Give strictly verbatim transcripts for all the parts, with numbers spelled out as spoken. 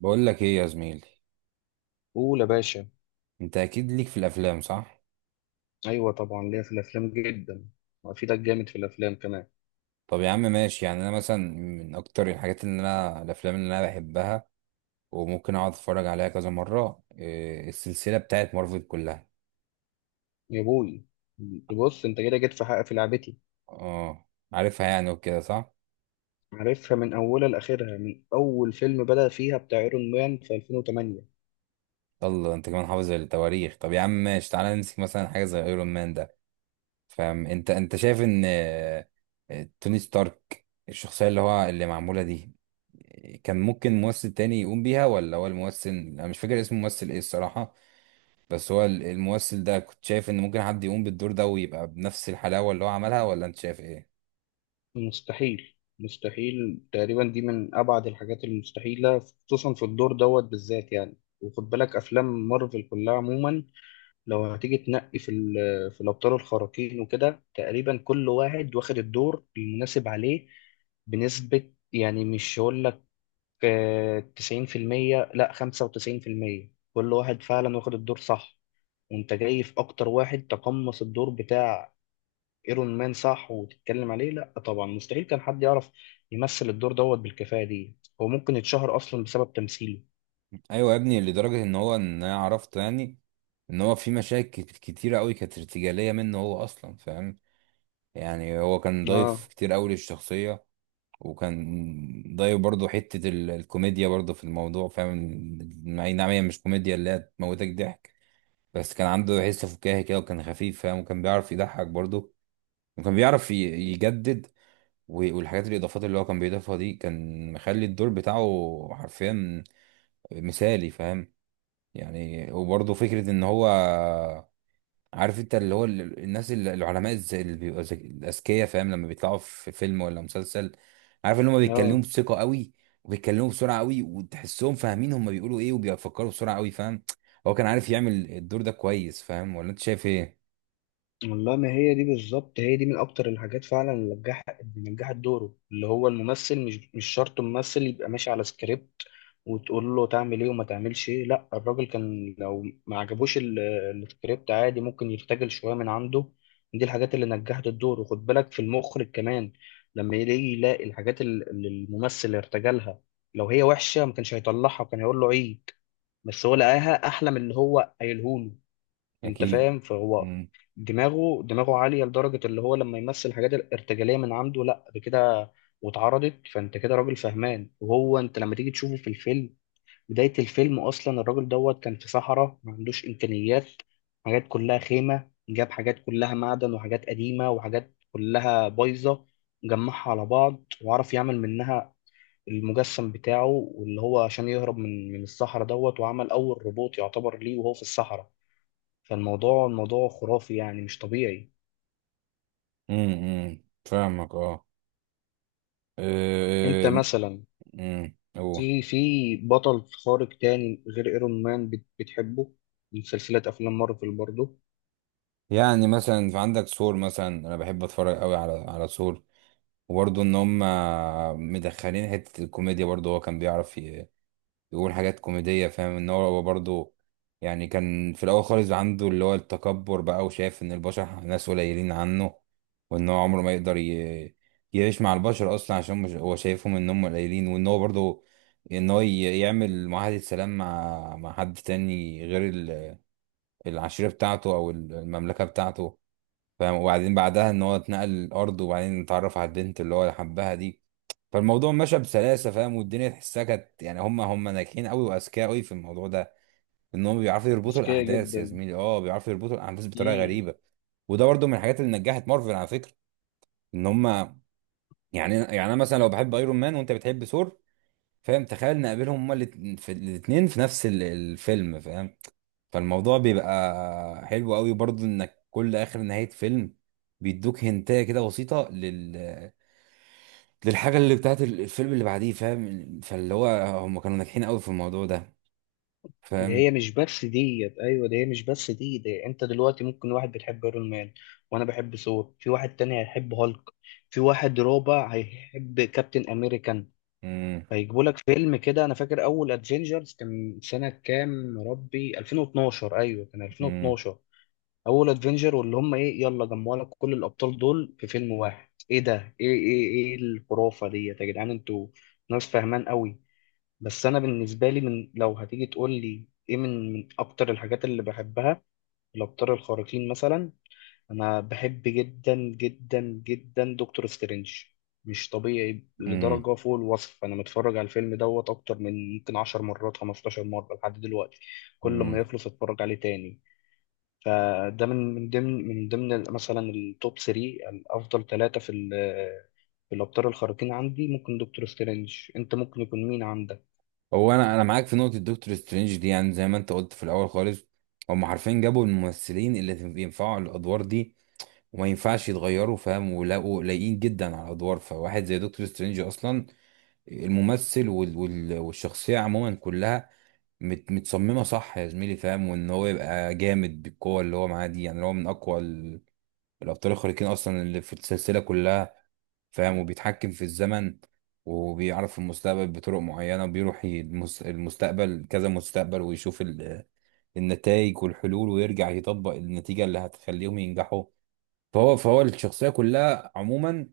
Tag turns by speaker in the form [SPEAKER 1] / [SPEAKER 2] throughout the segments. [SPEAKER 1] بقول لك ايه يا زميلي؟
[SPEAKER 2] قول يا باشا.
[SPEAKER 1] انت اكيد ليك في الافلام، صح؟
[SPEAKER 2] ايوه طبعا ليا في الافلام جدا، وافيدك جامد في الافلام كمان.
[SPEAKER 1] طب يا عم ماشي، يعني انا مثلا من اكتر الحاجات اللي انا الافلام اللي انا بحبها وممكن اقعد اتفرج عليها كذا مره إيه السلسله بتاعت مارفل كلها.
[SPEAKER 2] يا بوي، بص انت كده جيت في حق في لعبتي.
[SPEAKER 1] اه، عارفها يعني وكده صح.
[SPEAKER 2] عارفها من اولها لاخرها، من اول فيلم بدأ فيها بتاع ايرون مان في ألفين وثمانية.
[SPEAKER 1] يلا، انت كمان حافظ التواريخ. طب يا عم ماشي، تعالى نمسك مثلا حاجه زي ايرون مان ده. فاهم؟ انت انت شايف ان آه، آه، توني ستارك الشخصيه اللي هو اللي معموله دي كان ممكن ممثل تاني يقوم بيها ولا هو الممثل؟ انا مش فاكر اسم الممثل ايه الصراحه. بس هو ال- الممثل ده كنت شايف ان ممكن حد يقوم بالدور ده ويبقى بنفس الحلاوة اللي هو عملها، ولا انت شايف ايه؟
[SPEAKER 2] مستحيل مستحيل تقريبا، دي من ابعد الحاجات المستحيله، خصوصا في الدور دوت بالذات يعني. وخد بالك افلام مارفل كلها عموما، لو هتيجي تنقي في ال- في الابطال الخارقين وكده، تقريبا كل واحد واخد الدور المناسب عليه بنسبة، يعني مش هقول لك، آه، تسعين في المية، لا خمسة وتسعين في المية. كل واحد فعلا واخد الدور صح. وانت جاي في اكتر واحد تقمص الدور بتاع ايرون مان صح وتتكلم عليه. لا طبعا مستحيل كان حد يعرف يمثل الدور دوت بالكفاءة دي. هو ممكن يتشهر اصلا بسبب تمثيله.
[SPEAKER 1] ايوه يا ابني، لدرجة ان هو ان انا عرفت يعني ان هو في مشاكل كت- كتيرة قوي كانت ارتجالية منه هو اصلا، فاهم؟ يعني هو كان
[SPEAKER 2] اه
[SPEAKER 1] ضايف كتير قوي للشخصية. وكان ضايف برضه حتة ال- الكوميديا برضه في الموضوع، فاهم؟ اي نعم، هي مش كوميديا اللي هي تموتك ضحك، بس كان عنده حس فكاهي كده وكان خفيف، فاهم؟ وكان بيعرف يضحك برضه. وكان بيعرف ي- يجدد. و- والحاجات الاضافات اللي هو كان بيضيفها دي كان مخلي الدور بتاعه حرفيا مثالي، فاهم؟ يعني، وبرضه فكره ان هو، عارف انت، اللي هو ال- الناس اللي العلماء الز- اللي بيبقوا ذك- الاذكياء، فاهم؟ لما بيطلعوا في فيلم ولا مسلسل، عارف ان هم بيتكلموا
[SPEAKER 2] اه،
[SPEAKER 1] بثقه قوي وبيتكلموا بسرعه قوي وتحسهم فاهمين هم بيقولوا ايه وبيفكروا بسرعه قوي، فاهم؟ هو كان عارف يعمل الدور ده كويس، فاهم؟ ولا انت شايف ايه؟
[SPEAKER 2] والله ما هي دي بالظبط، هي دي من اكتر الحاجات فعلا اللي نجحت، اللي نجحت دوره. اللي هو الممثل مش مش شرط ممثل يبقى ماشي على سكريبت وتقول له تعمل ايه وما تعملش ايه. لا الراجل كان لو ما عجبوش ال- السكريبت عادي ممكن يرتجل شويه من عنده. دي الحاجات اللي نجحت الدور. وخد بالك في المخرج كمان، لما يلاقي يلاقي الحاجات ال- اللي الممثل ارتجلها، لو هي وحشه ما كانش هيطلعها وكان هيقول له عيد، بس هو لقاها احلى من اللي هو قايله له. انت
[SPEAKER 1] اكيد.
[SPEAKER 2] فاهم؟ فهو
[SPEAKER 1] امم
[SPEAKER 2] دماغه دماغه عالية لدرجة اللي هو لما يمثل حاجات الارتجالية من عنده، لا ده كده واتعرضت. فانت كده راجل فهمان، وهو انت لما تيجي تشوفه في الفيلم، بداية الفيلم اصلا الراجل دوت كان في صحراء ما عندوش امكانيات، حاجات كلها خيمة، جاب حاجات كلها معدن وحاجات قديمة وحاجات كلها بايظة، جمعها على بعض وعرف يعمل منها المجسم بتاعه، واللي هو عشان يهرب من من الصحراء دوت، وعمل أول روبوت يعتبر ليه وهو في الصحراء. فالموضوع الموضوع خرافي يعني مش طبيعي.
[SPEAKER 1] امم فاهمك، اه.
[SPEAKER 2] انت
[SPEAKER 1] آه،
[SPEAKER 2] مثلا
[SPEAKER 1] امم اوه
[SPEAKER 2] في في بطل خارق تاني غير ايرون مان بت- بتحبه من سلسلة افلام مارفل برضه؟
[SPEAKER 1] يعني، مثلا في عندك سور. مثلا انا بحب اتفرج قوي على على سور، وبرضه ان هم مدخلين حته الكوميديا برضه. هو كان بيعرف ي- يقول حاجات كوميديه، فاهم؟ ان هو برضه، يعني كان في الاول خالص عنده اللي هو التكبر بقى، وشايف ان البشر ناس قليلين عنه، وان هو عمره ما يقدر ي... يعيش مع البشر اصلا، عشان مش- هو شايفهم ان هم قليلين. وان هو برضه ان هو ي- يعمل معاهده سلام مع مع حد تاني غير العشيرة بتاعته أو المملكة بتاعته، فاهم؟ وبعدين بعدها إن هو اتنقل الأرض، وبعدين اتعرف على البنت اللي هو حبها دي. فالموضوع مشى بسلاسة، فاهم؟ والدنيا تحسها كانت يعني هم هم ناجحين قوي وأذكياء قوي في الموضوع ده. إن هم بيعرفوا يربطوا
[SPEAKER 2] اذكياء
[SPEAKER 1] الأحداث يا
[SPEAKER 2] جدا.
[SPEAKER 1] زميلي، أه بيعرفوا يربطوا الأحداث بطريقة
[SPEAKER 2] امم.
[SPEAKER 1] غريبة. وده برضو من الحاجات اللي نجحت مارفل على فكرة. إن هم، يعني يعني أنا مثلا لو بحب أيرون مان وأنت بتحب ثور، فاهم؟ تخيل نقابلهم هما الات- في- الاتنين في نفس ال- الفيلم، فاهم؟ فالموضوع بيبقى حلو قوي برضو. انك كل اخر نهاية فيلم بيدوك هنتايه كده بسيطة لل للحاجة اللي بتاعت الفيلم اللي بعديه، فاهم؟ فاللي هو هم كانوا ناجحين قوي في الموضوع ده،
[SPEAKER 2] ده هي
[SPEAKER 1] فاهم؟
[SPEAKER 2] مش بس ديت، ايوه ده هي مش بس دي. ده انت دلوقتي ممكن واحد بتحب ايرون مان، وانا بحب ثور، في واحد تاني هيحب هالك، في واحد رابع هيحب كابتن امريكان،
[SPEAKER 1] مم،
[SPEAKER 2] هيجيبوا لك فيلم كده. انا فاكر اول ادفنجرز كان سنة كام يا ربي؟ ألفين واثناشر، ايوه كان
[SPEAKER 1] مم،
[SPEAKER 2] ألفين واثني عشر. اول ادفنجر، واللي هم ايه، يلا جمعوا لك كل الابطال دول في فيلم واحد. ايه ده؟ ايه ايه ايه الخرافه ديت؟ يا جدعان انتوا ناس فاهمان قوي. بس انا بالنسبه لي، من لو هتيجي تقول لي ايه من من اكتر الحاجات اللي بحبها الابطال الخارقين مثلا، انا بحب جدا جدا جدا دكتور سترينج. مش طبيعي
[SPEAKER 1] مم،
[SPEAKER 2] لدرجه فوق الوصف. انا متفرج على الفيلم دوت اكتر من يمكن عشر مرات خمسة عشر مره لحد دلوقتي. كل ما
[SPEAKER 1] مم.
[SPEAKER 2] يخلص اتفرج عليه تاني. فده من من ضمن من ضمن ال- مثلا التوب ثلاثة الافضل، ثلاثه في ال- في الابطال الخارقين عندي. ممكن دكتور سترينج، انت ممكن يكون مين عندك؟
[SPEAKER 1] هو انا انا معاك في نقطة دكتور سترينج دي. يعني زي ما انت قلت في الاول خالص، هم حرفيا جابوا الممثلين اللي ينفعوا الادوار دي وما ينفعش يتغيروا، فاهم؟ ولاقوا لايقين جدا على الادوار. فواحد زي دكتور سترينج اصلا الممثل وال... وال... والشخصية عموما كلها مت... متصممة صح يا زميلي، فاهم؟ وان هو يبقى جامد بالقوة اللي هو معاه دي. يعني هو من اقوى ال... الابطال الخارقين اصلا اللي في السلسلة كلها، فاهم؟ وبيتحكم في الزمن وبيعرف المستقبل بطرق معينة. بيروح ي- المس... المستقبل كذا مستقبل ويشوف ال... النتائج والحلول، ويرجع يطبق النتيجة اللي هتخليهم ينجحوا. فهو فهو الشخصية كلها عموما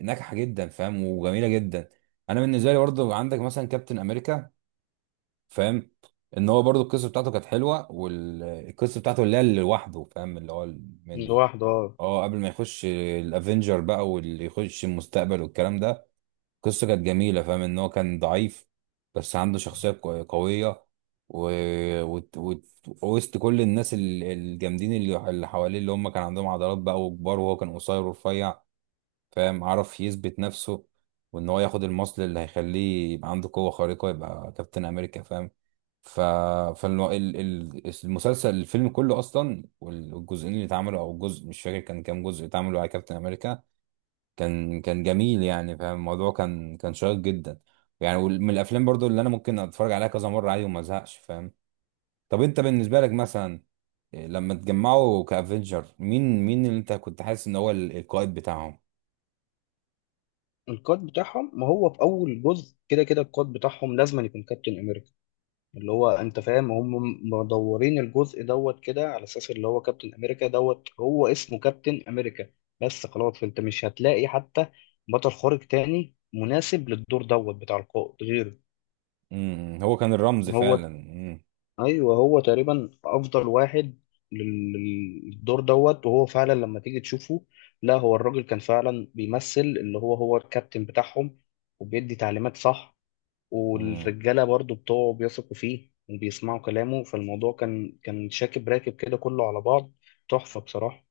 [SPEAKER 1] ناجحه جدا، فاهم؟ وجميله جدا. انا بالنسبه لي برضه عندك مثلا كابتن امريكا، فاهم؟ ان هو برضه القصه بتاعته كانت حلوه، والقصه بتاعته اللي هي اللي لوحده، فاهم؟ اللي هو مني،
[SPEAKER 2] لوحده اه.
[SPEAKER 1] اه، قبل ما يخش الافنجر بقى واللي يخش المستقبل والكلام ده. قصه كانت جميله، فاهم؟ ان هو كان ضعيف بس عنده شخصيه قو- قويه و... وت- وت- وسط كل الناس ال- الجامدين اللي اللي حواليه، اللي هم كان عندهم عضلات بقى وكبار، وهو كان قصير ورفيع، فاهم؟ عرف يثبت نفسه، وان هو ياخد المصل اللي هيخليه يبقى عنده قوة خارقة يبقى كابتن امريكا، فاهم؟ ف فالمسلسل الفيلم كله اصلا، والجزئين اللي اتعملوا او الجزء مش فاكر كان كام جزء اتعملوا على كابتن امريكا، كان كان جميل يعني، فاهم؟ الموضوع كان كان شيق جدا يعني. وال- من الافلام برضو اللي انا ممكن اتفرج عليها كذا مرة عادي وما ازهقش، فاهم؟ طب انت بالنسبة لك مثلا، إيه، لما تجمعوا كافنجر، مين مين اللي انت كنت حاسس ان هو ال- القائد بتاعهم؟
[SPEAKER 2] القائد بتاعهم؟ ما هو في اول جزء كده كده القائد بتاعهم لازم يكون كابتن امريكا. اللي هو انت فاهم، هم مدورين الجزء دوت كده على اساس اللي هو كابتن امريكا دوت هو اسمه كابتن امريكا. بس خلاص انت مش هتلاقي حتى بطل خارق تاني مناسب للدور دوت بتاع القائد غيره.
[SPEAKER 1] امم، هو كان الرمز فعلا.
[SPEAKER 2] هو،
[SPEAKER 1] امم.
[SPEAKER 2] ايوه هو تقريبا افضل واحد لل- للدور دوت. وهو فعلا لما تيجي تشوفه، لا هو الراجل كان فعلا بيمثل اللي هو هو الكابتن بتاعهم وبيدي تعليمات صح.
[SPEAKER 1] امم.
[SPEAKER 2] والرجاله برضو بتوعه بيثقوا فيه وبيسمعوا كلامه. فالموضوع كان كان شاكب راكب كده كله على بعض. تحفه بصراحه.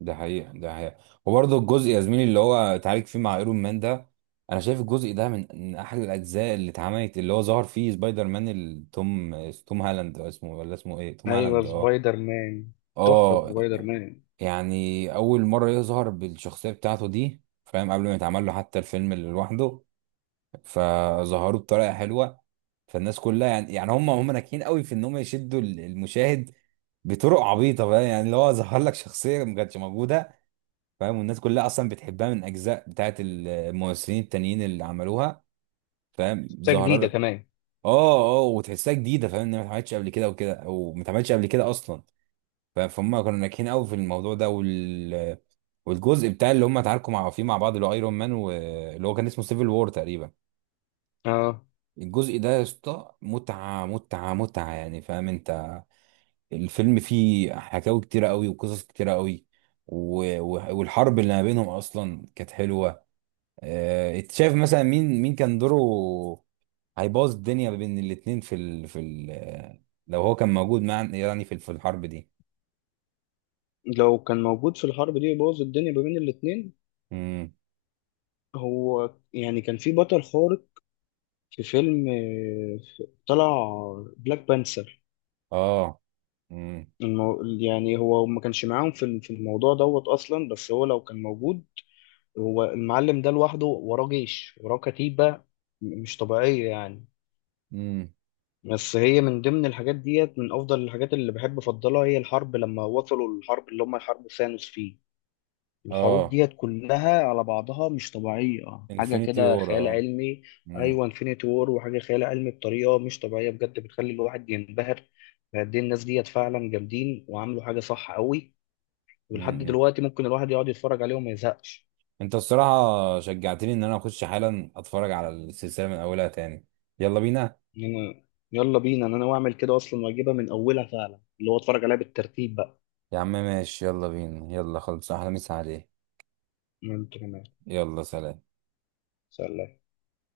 [SPEAKER 1] ده حقيقة، ده حقيقة. وبرضه الجزء يا زميلي اللي هو اتعالج فيه مع ايرون مان ده، انا شايف الجزء ده من من احد الاجزاء اللي اتعملت، اللي هو ظهر فيه سبايدر مان التوم، توم هالاند أو اسمه، ولا اسمه ايه؟ توم
[SPEAKER 2] ايوه
[SPEAKER 1] هالاند، اه.
[SPEAKER 2] سبايدر مان، تحفه
[SPEAKER 1] اه،
[SPEAKER 2] سبايدر مان.
[SPEAKER 1] يعني اول مرة يظهر بالشخصية بتاعته دي، فاهم؟ قبل ما يتعمل له حتى الفيلم اللي لوحده، فظهروه بطريقة حلوة. فالناس كلها يعني، يعني هم هم ناجحين قوي في ان هم يشدوا المشاهد بطرق عبيطه بقى. يعني اللي هو ظهر لك شخصيه ما كانتش موجوده، فاهم؟ والناس كلها اصلا بتحبها من اجزاء بتاعت الممثلين التانيين اللي عملوها، فاهم؟
[SPEAKER 2] شخصيه
[SPEAKER 1] ظهر
[SPEAKER 2] جديده
[SPEAKER 1] لك
[SPEAKER 2] كمان
[SPEAKER 1] اه. اه، وتحسها جديده، فاهم؟ ان هي ما اتعملتش قبل كده وكده، او ما اتعملتش قبل كده اصلا، فاهم؟ فهم كانوا ناجحين قوي في الموضوع ده. وال والجزء بتاع اللي هم اتعاركوا مع فيه مع بعض، اللي هو ايرون مان، واللي هو كان اسمه سيفل وور تقريبا.
[SPEAKER 2] اه.
[SPEAKER 1] الجزء ده يا اسطى متعه متعه متعه يعني، فاهم انت؟ الفيلم فيه حكاوي كتيرة قوي وقصص كتيرة قوي. و- و- والحرب اللي ما بينهم اصلا كانت حلوة. آه، انت شايف مثلا مين مين كان دوره هيبوظ الدنيا ما بين الاتنين في ال... في ال... آه، لو هو كان موجود مع يعني في في الحرب دي؟
[SPEAKER 2] لو كان موجود في الحرب دي يبوظ الدنيا ما بين الاتنين.
[SPEAKER 1] امم.
[SPEAKER 2] هو يعني كان في بطل خارق في فيلم، آه، في- طلع بلاك بانثر.
[SPEAKER 1] اه، امم.
[SPEAKER 2] المو... يعني هو ما كانش معاهم في ال- في الموضوع دوت اصلا، بس هو لو كان موجود، هو المعلم ده لوحده وراه جيش وراه كتيبة م- مش طبيعية يعني.
[SPEAKER 1] امم،
[SPEAKER 2] بس هي من ضمن الحاجات ديت، من افضل الحاجات اللي بحب افضلها هي الحرب لما وصلوا الحرب اللي هم حرب ثانوس فيه. الحروب
[SPEAKER 1] اه.
[SPEAKER 2] ديت كلها على بعضها مش طبيعية، حاجة
[SPEAKER 1] انفينيتي
[SPEAKER 2] كده
[SPEAKER 1] وور،
[SPEAKER 2] خيال
[SPEAKER 1] اه.
[SPEAKER 2] علمي.
[SPEAKER 1] امم.
[SPEAKER 2] أيوة انفينيتي وور، وحاجة خيال علمي بطريقة مش طبيعية بجد، بتخلي الواحد ينبهر قد إيه الناس ديت فعلا جامدين وعملوا حاجة صح قوي. ولحد
[SPEAKER 1] امم.
[SPEAKER 2] دلوقتي ممكن الواحد يقعد يتفرج عليه وما يزهقش
[SPEAKER 1] انت الصراحة شجعتني ان انا اخش حالا اتفرج على السلسلة من اولها تاني. يلا بينا.
[SPEAKER 2] يعني. يلا بينا، أنا ناوي أعمل كده أصلا وأجيبها من أولها فعلا، اللي هو أتفرج عليها بالترتيب بقى.
[SPEAKER 1] يا عم ماشي، يلا بينا، يلا خلص، احلى مسا عليه.
[SPEAKER 2] أنت كمان،
[SPEAKER 1] يلا، سلام.
[SPEAKER 2] سلام.